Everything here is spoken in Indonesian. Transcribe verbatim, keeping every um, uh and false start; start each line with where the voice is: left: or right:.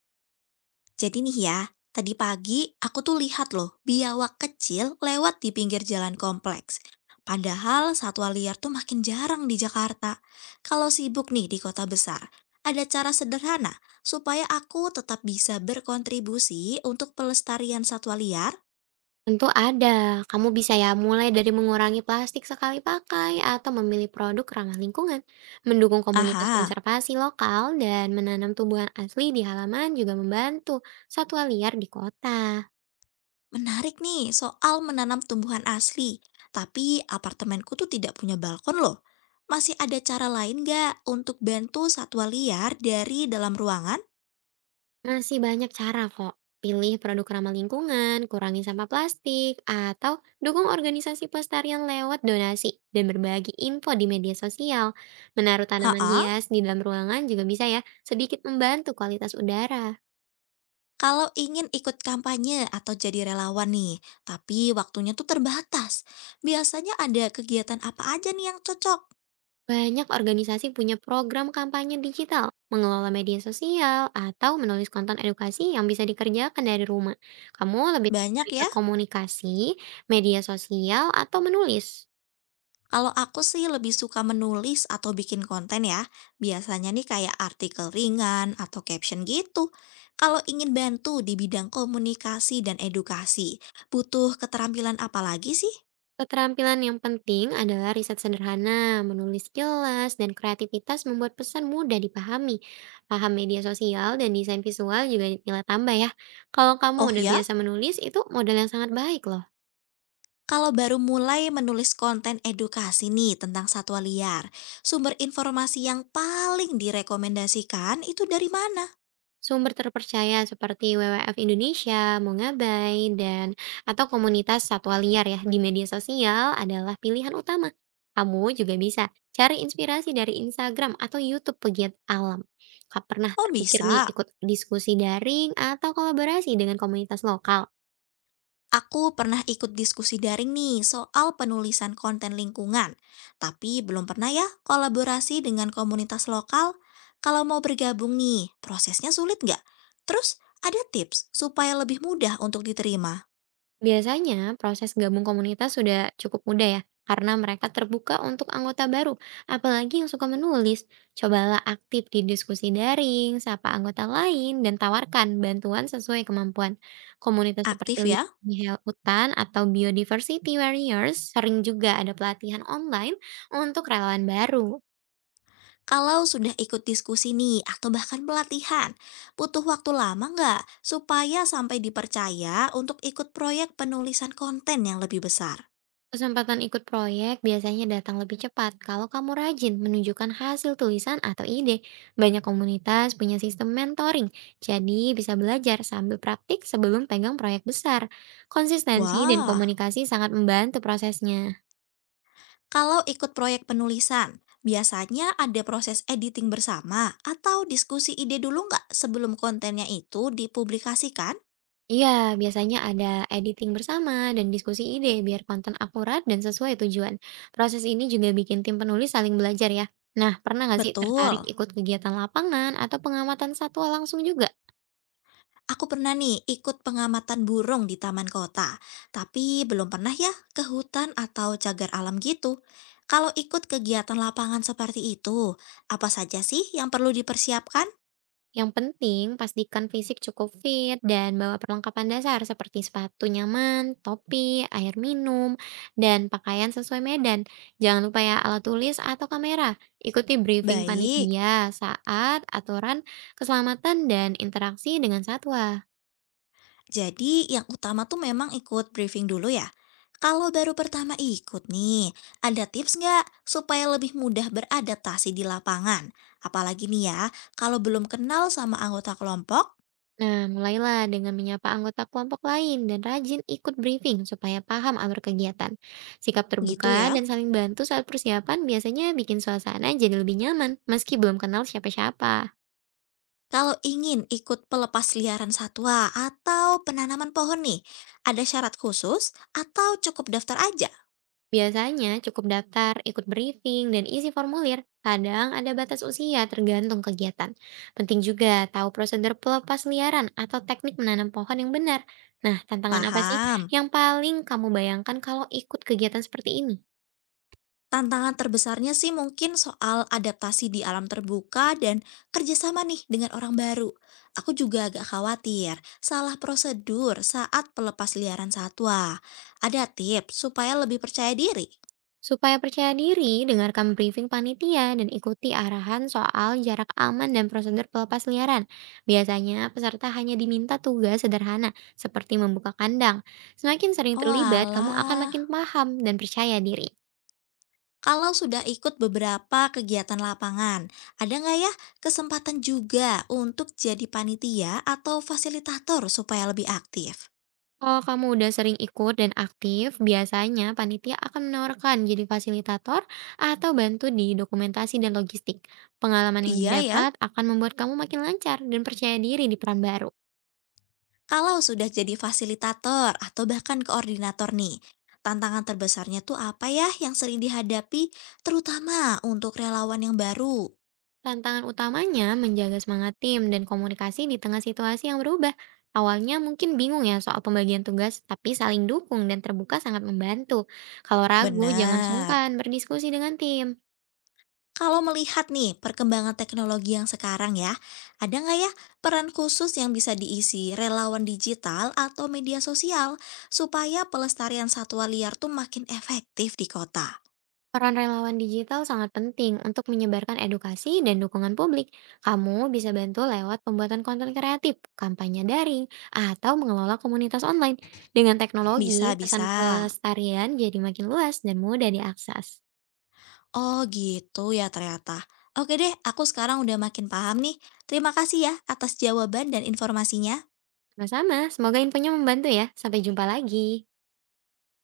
left: Jadi nih ya, tadi pagi aku tuh lihat loh biawak kecil lewat di pinggir jalan kompleks. Padahal satwa liar tuh makin jarang di Jakarta. Kalau sibuk nih di kota besar, ada cara sederhana supaya aku tetap bisa berkontribusi untuk pelestarian satwa liar?
right: Tentu ada. Kamu bisa ya mulai dari mengurangi plastik sekali pakai atau memilih produk ramah lingkungan. Mendukung komunitas
left: Aha,
right: konservasi lokal dan menanam tumbuhan asli di halaman juga membantu satwa liar di kota.
left: menarik nih soal menanam tumbuhan asli. Tapi apartemenku tuh tidak punya balkon loh. Masih ada cara lain nggak untuk bantu satwa liar dari dalam ruangan.
right: Masih banyak cara kok. Pilih produk ramah lingkungan, kurangi sampah plastik, atau dukung organisasi pelestarian lewat donasi dan berbagi info di media sosial. Menaruh tanaman
left: Ha,
right: hias di dalam ruangan juga bisa ya sedikit membantu kualitas udara.
left: kalau ingin ikut kampanye atau jadi relawan nih, tapi waktunya tuh terbatas. Biasanya ada kegiatan apa aja nih yang cocok?
right: Banyak organisasi punya program kampanye digital, mengelola media sosial, atau menulis konten edukasi yang bisa dikerjakan dari rumah. Kamu lebih
left: Banyak
right: tertarik ke
left: ya.
right: komunikasi, media sosial, atau menulis?
left: Kalau aku sih lebih suka menulis atau bikin konten ya. Biasanya nih kayak artikel ringan atau caption gitu. Kalau ingin bantu di bidang komunikasi dan edukasi, butuh keterampilan apa lagi sih?
right: Keterampilan yang penting adalah riset sederhana, menulis jelas, dan kreativitas membuat pesan mudah dipahami. Paham media sosial dan desain visual juga nilai tambah ya. Kalau kamu
left: Oh
right: udah
left: ya,
right: biasa menulis, itu modal yang sangat baik loh.
left: kalau baru mulai menulis konten edukasi nih tentang satwa liar, sumber informasi yang paling direkomendasikan itu dari mana?
right: Sumber terpercaya seperti W W F Indonesia, Mongabai, dan atau komunitas satwa liar ya di media sosial adalah pilihan utama. Kamu juga bisa cari inspirasi dari Instagram atau YouTube pegiat alam. Kak pernah
left: Oh
right: terpikir nih
left: bisa,
right: ikut diskusi daring atau kolaborasi dengan komunitas lokal?
left: aku pernah ikut diskusi daring nih soal penulisan konten lingkungan, tapi belum pernah ya kolaborasi dengan komunitas lokal. Kalau mau bergabung nih, prosesnya sulit nggak? Terus ada tips supaya lebih mudah untuk diterima?
right: Biasanya, proses gabung komunitas sudah cukup mudah ya, karena mereka terbuka untuk anggota baru, apalagi yang suka menulis. Cobalah aktif di diskusi daring, sapa anggota lain, dan tawarkan bantuan sesuai kemampuan. Komunitas seperti
left: Aktif ya?
right: Lindungi Hutan atau Biodiversity Warriors sering juga ada pelatihan online untuk relawan baru.
left: Kalau sudah ikut diskusi nih, atau bahkan pelatihan, butuh waktu lama nggak supaya sampai dipercaya untuk ikut proyek penulisan konten yang lebih besar?
right: Kesempatan ikut proyek biasanya datang lebih cepat kalau kamu rajin menunjukkan hasil tulisan atau ide. Banyak komunitas punya sistem mentoring, jadi bisa belajar sambil praktik sebelum pegang proyek besar. Konsistensi dan
left: Wah,
right: komunikasi sangat membantu prosesnya.
left: kalau ikut proyek penulisan, biasanya ada proses editing bersama atau diskusi ide dulu nggak sebelum kontennya itu dipublikasikan?
right: Iya, biasanya ada editing bersama dan diskusi ide biar konten akurat dan sesuai tujuan. Proses ini juga bikin tim penulis saling belajar ya. Nah, pernah nggak sih tertarik
left: Betul.
right: ikut kegiatan lapangan atau pengamatan satwa langsung juga?
left: Aku pernah nih ikut pengamatan burung di taman kota, tapi belum pernah ya ke hutan atau cagar alam gitu. Kalau ikut kegiatan lapangan seperti itu, apa saja sih yang perlu dipersiapkan?
right: Yang penting, pastikan fisik cukup fit dan bawa perlengkapan dasar seperti sepatu nyaman, topi, air minum, dan pakaian sesuai medan. Jangan lupa ya alat tulis atau kamera. Ikuti briefing
left: Baik,
right: panitia saat aturan keselamatan dan interaksi dengan satwa.
left: jadi yang utama tuh memang ikut briefing dulu ya. Kalau baru pertama ikut nih, ada tips nggak supaya lebih mudah beradaptasi di lapangan? Apalagi nih ya, kalau belum kenal sama anggota kelompok,
right: Nah, mulailah dengan menyapa anggota kelompok lain dan rajin ikut briefing supaya paham alur kegiatan. Sikap
left: gitu
right: terbuka
left: ya.
right: dan saling bantu saat persiapan biasanya bikin suasana jadi lebih nyaman meski belum kenal siapa-siapa.
left: Kalau ingin ikut pelepas liaran satwa atau penanaman pohon nih, ada syarat khusus atau cukup daftar aja?
right: Biasanya cukup daftar, ikut briefing, dan isi formulir. Kadang ada batas usia tergantung kegiatan. Penting juga tahu prosedur pelepas liaran atau teknik menanam pohon yang benar. Nah, tantangan apa sih
left: Paham.
right: yang paling kamu bayangkan kalau ikut kegiatan seperti ini?
left: Tantangan terbesarnya sih mungkin soal adaptasi di alam terbuka dan kerjasama nih dengan orang baru. Aku juga agak khawatir salah prosedur saat pelepas liaran satwa. Ada tips supaya lebih percaya diri?
right: Supaya percaya diri, dengarkan briefing panitia dan ikuti arahan soal jarak aman dan prosedur pelepas liaran. Biasanya, peserta hanya diminta tugas sederhana seperti membuka kandang. Semakin sering
left: Oh
right: terlibat, kamu akan
left: alah.
right: makin paham dan percaya diri.
left: Kalau sudah ikut beberapa kegiatan lapangan, ada nggak ya kesempatan juga untuk jadi panitia atau fasilitator supaya lebih aktif?
right: Kalau kamu udah sering ikut dan aktif, biasanya panitia akan menawarkan jadi fasilitator atau bantu di dokumentasi dan logistik. Pengalaman yang
left: Iya ya,
right: didapat akan membuat kamu makin lancar dan percaya diri di peran baru.
left: kalau sudah jadi fasilitator atau bahkan koordinator nih, tantangan terbesarnya tuh apa ya yang sering dihadapi, terutama untuk relawan yang baru?
right: Tantangan utamanya menjaga semangat tim dan komunikasi di tengah situasi yang berubah. Awalnya mungkin bingung ya soal pembagian tugas, tapi saling dukung dan terbuka sangat membantu. Kalau ragu, jangan
left: Benar.
right: sungkan berdiskusi dengan tim.
left: Kalau melihat nih perkembangan teknologi yang sekarang ya, ada nggak ya peran khusus yang bisa diisi relawan digital atau media sosial supaya pelestarian satwa liar tuh makin efektif di kota?
right: Peran relawan digital sangat penting untuk menyebarkan edukasi dan dukungan publik. Kamu bisa bantu lewat pembuatan konten kreatif, kampanye daring, atau mengelola komunitas online. Dengan teknologi, pesan
left: Bisa-bisa.
right: pelestarian jadi makin luas dan mudah diakses.
left: Oh gitu ya ternyata. Oke deh, aku sekarang udah makin paham nih. Terima kasih ya atas jawaban dan informasinya.
right: Sama-sama, semoga infonya membantu ya. Sampai jumpa lagi.